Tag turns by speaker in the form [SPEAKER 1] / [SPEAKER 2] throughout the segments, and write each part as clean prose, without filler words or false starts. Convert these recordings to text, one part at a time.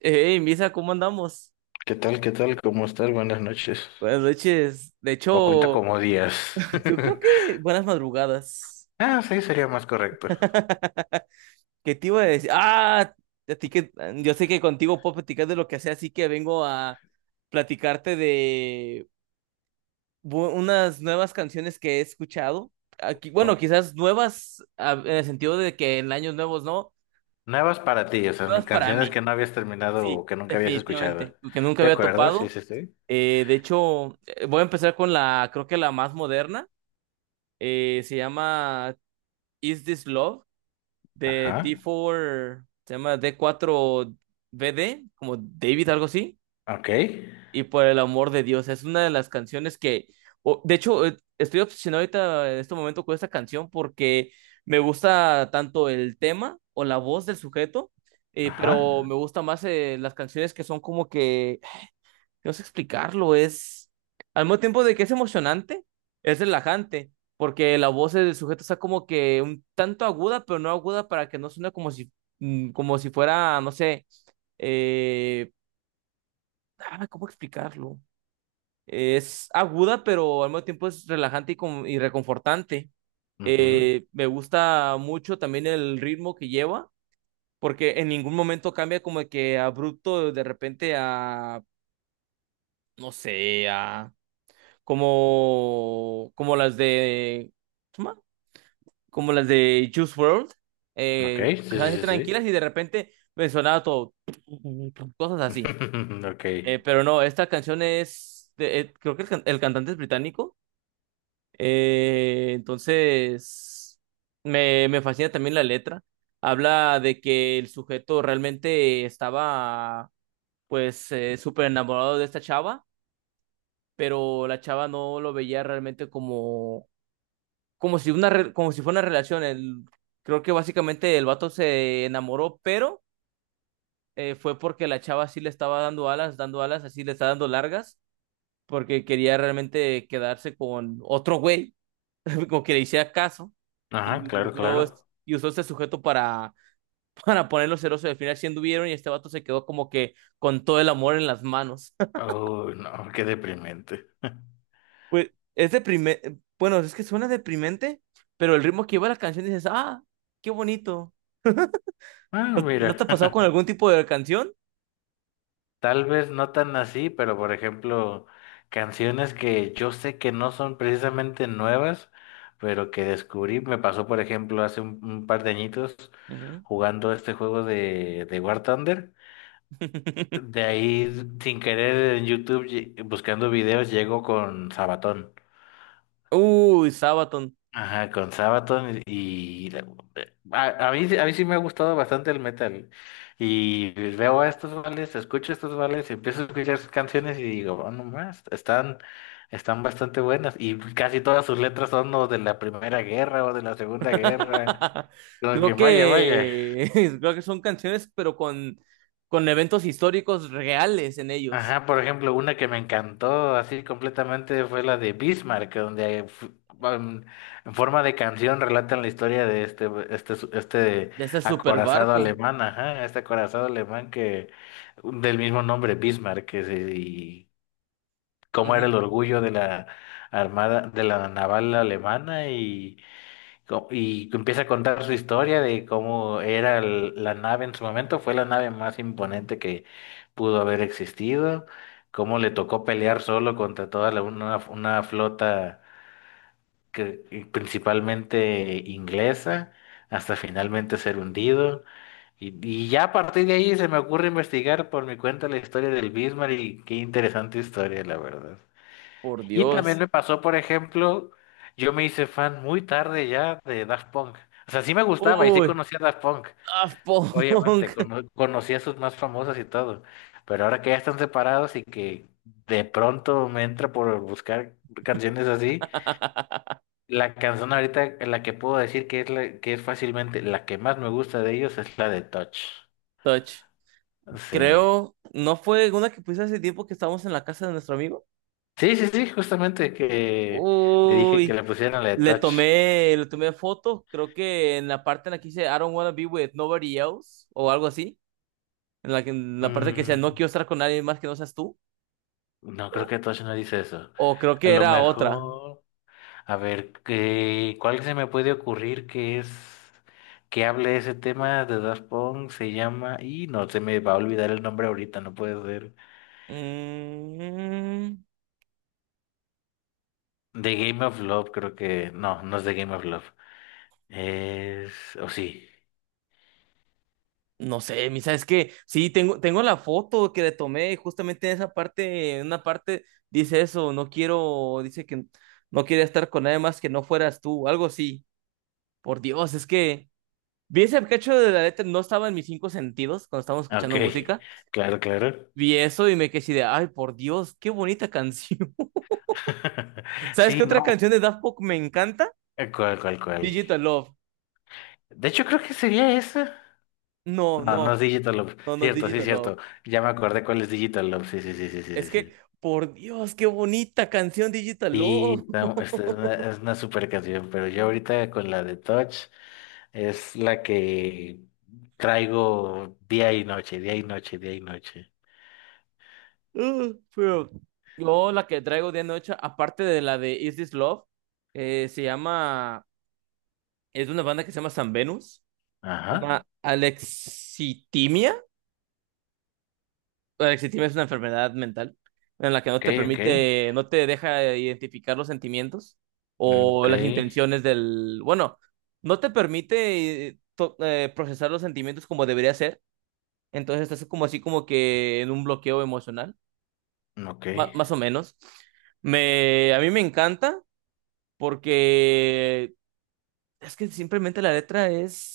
[SPEAKER 1] Hey, Misa, ¿cómo andamos?
[SPEAKER 2] ¿Qué tal? ¿Qué tal? ¿Cómo estás? Buenas noches.
[SPEAKER 1] Buenas noches. De
[SPEAKER 2] O cuenta
[SPEAKER 1] hecho,
[SPEAKER 2] como días.
[SPEAKER 1] yo creo que buenas madrugadas.
[SPEAKER 2] Ah, sí, sería más correcto.
[SPEAKER 1] ¿Qué te iba a decir? Ah, a ti que yo sé que contigo puedo platicar de lo que sea, así que vengo a platicarte de unas nuevas canciones que he escuchado. Aquí, bueno,
[SPEAKER 2] Bueno,
[SPEAKER 1] quizás nuevas en el sentido de que en años nuevos no,
[SPEAKER 2] nuevas para ti, o sea, no-
[SPEAKER 1] nuevas para
[SPEAKER 2] canciones
[SPEAKER 1] mí.
[SPEAKER 2] que no habías terminado
[SPEAKER 1] Sí,
[SPEAKER 2] o que nunca habías escuchado.
[SPEAKER 1] definitivamente, que nunca
[SPEAKER 2] ¿De
[SPEAKER 1] había
[SPEAKER 2] acuerdo? Sí,
[SPEAKER 1] topado.
[SPEAKER 2] sí, sí.
[SPEAKER 1] De hecho, voy a empezar con la, creo que la más moderna. Se llama Is This Love de
[SPEAKER 2] Ajá.
[SPEAKER 1] D4, se llama D4BD, como David, algo así.
[SPEAKER 2] Ok.
[SPEAKER 1] Y por el amor de Dios, es una de las canciones que, de hecho, estoy obsesionado ahorita en este momento con esta canción porque me gusta tanto el tema o la voz del sujeto,
[SPEAKER 2] Ajá.
[SPEAKER 1] pero me gusta más las canciones que son como que no sé explicarlo, es al mismo tiempo de que es emocionante, es relajante, porque la voz del sujeto está como que un tanto aguda, pero no aguda para que no suene como si, como si fuera, no sé, eh, ah, ¿cómo explicarlo? Es aguda, pero al mismo tiempo es relajante y, y reconfortante.
[SPEAKER 2] Ujú.
[SPEAKER 1] Me gusta mucho también el ritmo que lleva, porque en ningún momento cambia como que abrupto de repente a, no sé, a como las de, ¿cómo se llama? Como las de Juice World
[SPEAKER 2] Ok. Sí,
[SPEAKER 1] empezaban a
[SPEAKER 2] sí,
[SPEAKER 1] ser
[SPEAKER 2] sí,
[SPEAKER 1] tranquilas
[SPEAKER 2] sí.
[SPEAKER 1] y de repente me sonaba todo, cosas así.
[SPEAKER 2] Ok.
[SPEAKER 1] Pero no, esta canción es, creo que el cantante es británico, entonces me fascina también la letra. Habla de que el sujeto realmente estaba, pues, súper enamorado de esta chava, pero la chava no lo veía realmente como si una como si fuera una relación. El, creo que básicamente el vato se enamoró, pero fue porque la chava sí le estaba dando alas, así le está dando largas, porque quería realmente quedarse con otro güey, como que le hiciera caso,
[SPEAKER 2] Ajá,
[SPEAKER 1] y
[SPEAKER 2] claro,
[SPEAKER 1] usó,
[SPEAKER 2] claro.
[SPEAKER 1] y usó este sujeto para, para ponerlo celoso. Y al final sí anduvieron y este vato se quedó como que con todo el amor en las manos.
[SPEAKER 2] Oh, no, qué deprimente.
[SPEAKER 1] Pues es deprimente, bueno, es que suena deprimente, pero el ritmo que iba la canción dices, ah, qué bonito.
[SPEAKER 2] Ah,
[SPEAKER 1] ¿No, no te
[SPEAKER 2] mira.
[SPEAKER 1] ha pasado con algún tipo de canción?
[SPEAKER 2] Tal vez no tan así, pero por ejemplo, canciones que yo sé que no son precisamente nuevas, pero que descubrí, me pasó por ejemplo hace un par de añitos
[SPEAKER 1] Ujú.
[SPEAKER 2] jugando este juego de War Thunder. De ahí, sin querer, en YouTube, lle- buscando videos, llego con Sabatón.
[SPEAKER 1] Uy, Sabaton.
[SPEAKER 2] Ajá, con Sabaton y la- a mí sí me ha gustado bastante el metal. Y veo a estos vales, escucho estos vales, empiezo a escuchar sus canciones y digo, oh, no más, están, están bastante buenas. Y casi todas sus letras son o de la Primera Guerra o de la Segunda Guerra. Como que
[SPEAKER 1] Creo
[SPEAKER 2] vaya, vaya.
[SPEAKER 1] que creo que son canciones, pero con eventos históricos reales en ellos.
[SPEAKER 2] Ajá, por ejemplo, una que me encantó así completamente fue la de Bismarck, donde fu- um, en forma de canción relatan la historia de este, este, su- este
[SPEAKER 1] De ese super
[SPEAKER 2] acorazado
[SPEAKER 1] barco.
[SPEAKER 2] alemán, ajá, este acorazado alemán que del mismo nombre, Bismarck, que se- y cómo era el orgullo de la armada, de la naval alemana y co- y que empieza a contar su historia de cómo era el- la nave en su momento. Fue la nave más imponente que pudo haber existido, cómo le tocó pelear solo contra toda la- una flota que, y principalmente inglesa, hasta finalmente ser hundido. Y ya a partir de ahí se me ocurre investigar por mi cuenta la historia del Bismarck y qué interesante historia, la verdad.
[SPEAKER 1] Por
[SPEAKER 2] Y también
[SPEAKER 1] Dios.
[SPEAKER 2] me pasó, por ejemplo, yo me hice fan muy tarde ya de Daft Punk. O sea, sí me gustaba y sí
[SPEAKER 1] Uy,
[SPEAKER 2] conocía a Daft Punk.
[SPEAKER 1] Daft
[SPEAKER 2] Obviamente,
[SPEAKER 1] Punk.
[SPEAKER 2] cono- conocía a sus más famosas y todo. Pero ahora que ya están separados y que de pronto me entra por buscar canciones así, la canción ahorita, la que puedo decir que es la, que es fácilmente la que más me gusta de ellos es la de Touch.
[SPEAKER 1] Touch.
[SPEAKER 2] Sí.
[SPEAKER 1] Creo, ¿no fue una que puse hace tiempo que estábamos en la casa de nuestro amigo?
[SPEAKER 2] Sí, sí, sí, justamente que le dije que
[SPEAKER 1] Uy,
[SPEAKER 2] le pusieran la de Touch.
[SPEAKER 1] le tomé foto, creo que en la parte en la que dice I don't wanna be with nobody else o algo así, en la que en la parte que dice no
[SPEAKER 2] Mm.
[SPEAKER 1] quiero estar con nadie más que no seas tú,
[SPEAKER 2] No creo
[SPEAKER 1] o,
[SPEAKER 2] que Tosh no dice eso.
[SPEAKER 1] o creo
[SPEAKER 2] A
[SPEAKER 1] que
[SPEAKER 2] lo
[SPEAKER 1] era otra.
[SPEAKER 2] mejor, a ver, ¿qué- ¿cuál se me puede ocurrir que es que hable ese tema de Daft Punk? Se llama, y no se me va a olvidar el nombre ahorita, no puede ser.
[SPEAKER 1] Mm,
[SPEAKER 2] The Game of Love, creo que, no, no es The Game of Love. Es, o sí.
[SPEAKER 1] no sé, misa, es que sí, tengo la foto que le tomé justamente en esa parte, en una parte dice eso, no quiero, dice que no quería estar con nadie más que no fueras tú, algo así. Por Dios, es que vi ese cacho de la letra, no estaba en mis cinco sentidos cuando estábamos
[SPEAKER 2] Ok,
[SPEAKER 1] escuchando música.
[SPEAKER 2] claro, claro.
[SPEAKER 1] Vi eso y me quedé así de, ay, por Dios, qué bonita canción. ¿Sabes
[SPEAKER 2] Sí,
[SPEAKER 1] qué otra
[SPEAKER 2] no,
[SPEAKER 1] canción de Daft Punk me encanta?
[SPEAKER 2] cuál, cuál, cuál.
[SPEAKER 1] Digital Love.
[SPEAKER 2] De hecho, creo que sería esa.
[SPEAKER 1] No,
[SPEAKER 2] No, no
[SPEAKER 1] no,
[SPEAKER 2] es Digital Love.
[SPEAKER 1] no, no,
[SPEAKER 2] Cierto, sí,
[SPEAKER 1] Digital
[SPEAKER 2] cierto.
[SPEAKER 1] Love.
[SPEAKER 2] Ya me acordé cuál es Digital Love. Sí, sí, sí, sí, sí, sí.
[SPEAKER 1] Es que,
[SPEAKER 2] Sí,
[SPEAKER 1] por Dios, qué bonita canción Digital Love.
[SPEAKER 2] sí, está- esta es una super canción, pero yo ahorita con la de Touch es la que traigo día y noche, día y noche, día y noche.
[SPEAKER 1] Pero yo la que traigo de noche, aparte de la de Is This Love, se llama, es de una banda que se llama San Venus, se
[SPEAKER 2] Ajá.
[SPEAKER 1] llama Alexitimia. El exitismo es una enfermedad mental en la que no
[SPEAKER 2] Ok,
[SPEAKER 1] te
[SPEAKER 2] ok.
[SPEAKER 1] permite, no te deja identificar los sentimientos
[SPEAKER 2] Mm,
[SPEAKER 1] o
[SPEAKER 2] ok,
[SPEAKER 1] las intenciones del, bueno, no te permite procesar los sentimientos como debería ser, entonces estás como así como que en un bloqueo emocional,
[SPEAKER 2] ok,
[SPEAKER 1] más o menos. A mí me encanta porque es que simplemente la letra es,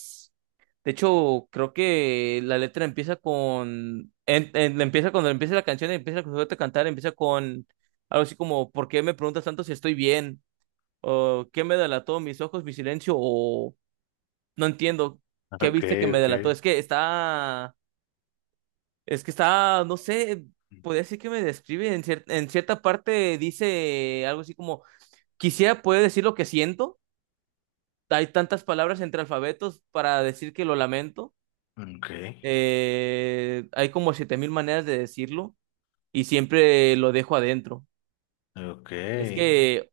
[SPEAKER 1] de hecho, creo que la letra empieza con, empieza cuando empieza la canción, empieza a sujeto a cantar, empieza con algo así como: ¿Por qué me preguntas tanto si estoy bien? ¿O qué me delató? ¿Mis ojos, mi silencio? ¿O no entiendo qué
[SPEAKER 2] ok,
[SPEAKER 1] viste que me
[SPEAKER 2] ok.
[SPEAKER 1] delató? Es que está. Es que está. No sé. Podría decir que me describe. En cierta parte dice algo así como: Quisiera poder decir lo que siento. Hay tantas palabras entre alfabetos para decir que lo lamento.
[SPEAKER 2] Ok,
[SPEAKER 1] Hay como 7.000 maneras de decirlo y siempre lo dejo adentro.
[SPEAKER 2] ok.
[SPEAKER 1] Es que,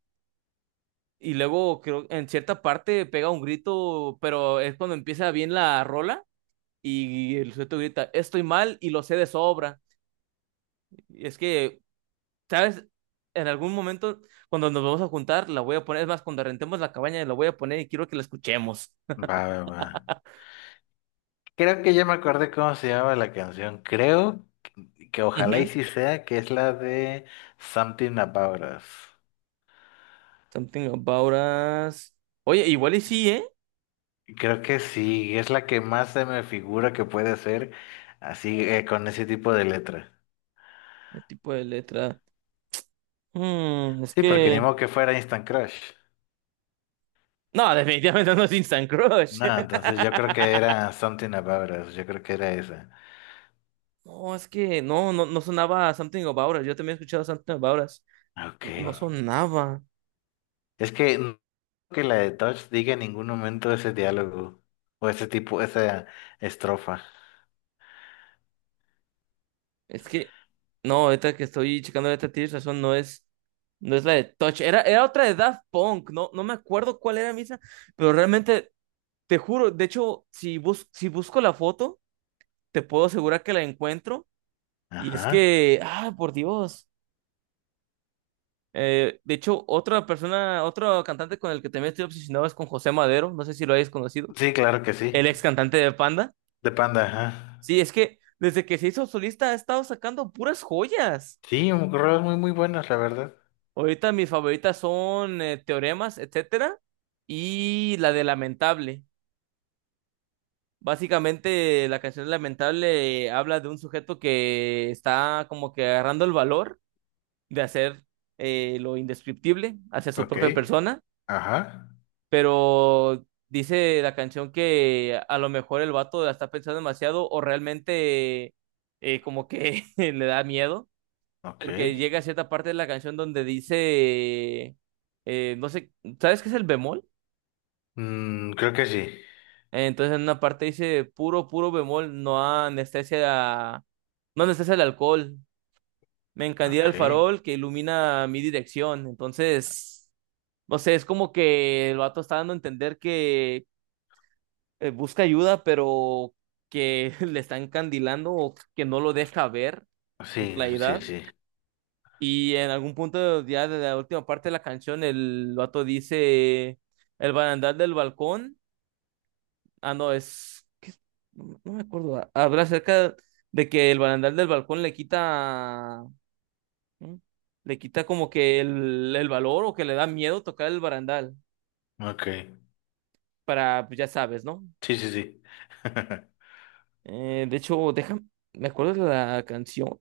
[SPEAKER 1] y luego creo en cierta parte pega un grito, pero es cuando empieza bien la rola y el sujeto grita, estoy mal y lo sé de sobra. Y es que, ¿sabes? En algún momento, cuando nos vamos a juntar, la voy a poner, es más, cuando rentemos la cabaña, la voy a poner y quiero que la escuchemos.
[SPEAKER 2] Va, va, va. Creo que ya me acordé cómo se llama la canción. Creo. Que ojalá y
[SPEAKER 1] Ujú.
[SPEAKER 2] sí sea, que es la de Something About Us.
[SPEAKER 1] Something About Us. Oye, igual y sí, ¿eh?
[SPEAKER 2] Creo que sí, es la que más se me figura que puede ser así con ese tipo de letra.
[SPEAKER 1] El tipo de letra. Es
[SPEAKER 2] Sí, porque ni
[SPEAKER 1] que.
[SPEAKER 2] modo que fuera Instant Crush.
[SPEAKER 1] No, definitivamente no es Instant Crush.
[SPEAKER 2] No, entonces yo creo que era Something About Us, yo creo que era esa.
[SPEAKER 1] No, es que no, no, no sonaba Something About Us. Yo también he escuchado Something About Us.
[SPEAKER 2] Ah, ok.
[SPEAKER 1] No, no sonaba.
[SPEAKER 2] Es que no creo que la de Touch diga en ningún momento ese diálogo o ese tipo, esa estrofa.
[SPEAKER 1] Es que, no, ahorita que estoy checando esta tienes razón, no es la de Touch. Era otra de Daft Punk. No, no me acuerdo cuál era misma, pero realmente, te juro, de hecho, si busco la foto, te puedo asegurar que la encuentro. Y es
[SPEAKER 2] Ajá.
[SPEAKER 1] que, ah, por Dios. De hecho, otra persona, otro cantante con el que también estoy obsesionado es con José Madero. No sé si lo hayas conocido.
[SPEAKER 2] Sí, claro que sí.
[SPEAKER 1] El ex cantante de Panda.
[SPEAKER 2] De Panda, ajá.
[SPEAKER 1] Sí, es que desde que se hizo solista ha estado sacando puras joyas.
[SPEAKER 2] Sí, rolas muy buenas, la verdad.
[SPEAKER 1] Ahorita mis favoritas son Teoremas, etcétera, y la de Lamentable. Básicamente, la canción Lamentable habla de un sujeto que está como que agarrando el valor de hacer lo indescriptible hacia su
[SPEAKER 2] Ok,
[SPEAKER 1] propia persona,
[SPEAKER 2] ajá,
[SPEAKER 1] pero dice la canción que a lo mejor el vato la está pensando demasiado o realmente como que le da miedo,
[SPEAKER 2] ok.
[SPEAKER 1] porque llega a cierta parte de la canción donde dice, no sé, ¿sabes qué es el bemol?
[SPEAKER 2] Mm, creo que sí.
[SPEAKER 1] Entonces en una parte dice puro, puro bemol, no anestesia, no anestesia el alcohol, me encandila el
[SPEAKER 2] Ok,
[SPEAKER 1] farol que ilumina mi dirección, entonces. No sé, es como que el vato está dando a entender que busca ayuda, pero que le está encandilando o que no lo deja ver con
[SPEAKER 2] sí, sí,
[SPEAKER 1] claridad.
[SPEAKER 2] sí.
[SPEAKER 1] Y en algún punto ya de la última parte de la canción, el vato dice, el barandal del balcón, ah, no, es, ¿qué es? No, no me acuerdo, ah, habla acerca de que el barandal del balcón le quita, ¿no? Le quita como que el valor o que le da miedo tocar el barandal,
[SPEAKER 2] Ok,
[SPEAKER 1] para, pues, ya sabes, ¿no?
[SPEAKER 2] sí, sí, sí.
[SPEAKER 1] De hecho, déjame, me acuerdo de la canción.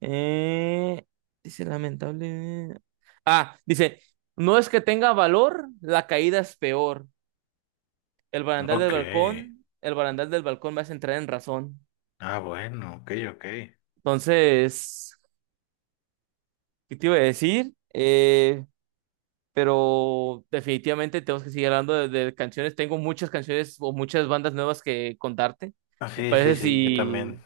[SPEAKER 1] Eh, dice lamentable. Ah, dice, no es que tenga valor, la caída es peor. El barandal del
[SPEAKER 2] Ok,
[SPEAKER 1] balcón, el barandal del balcón me hace entrar en razón.
[SPEAKER 2] ah, bueno, ok, ok.
[SPEAKER 1] Entonces, ¿qué te iba a decir? Pero definitivamente tenemos que seguir hablando de, canciones. Tengo muchas canciones o muchas bandas nuevas que contarte.
[SPEAKER 2] Ah,
[SPEAKER 1] ¿Te
[SPEAKER 2] sí, sí,
[SPEAKER 1] parece
[SPEAKER 2] sí, yo
[SPEAKER 1] si,
[SPEAKER 2] también.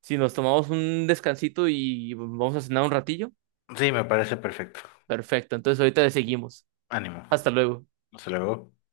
[SPEAKER 1] si nos tomamos un descansito y vamos a cenar un ratillo?
[SPEAKER 2] Sí, me parece perfecto.
[SPEAKER 1] Perfecto, entonces ahorita le seguimos.
[SPEAKER 2] Ánimo.
[SPEAKER 1] Hasta luego.
[SPEAKER 2] Hasta luego.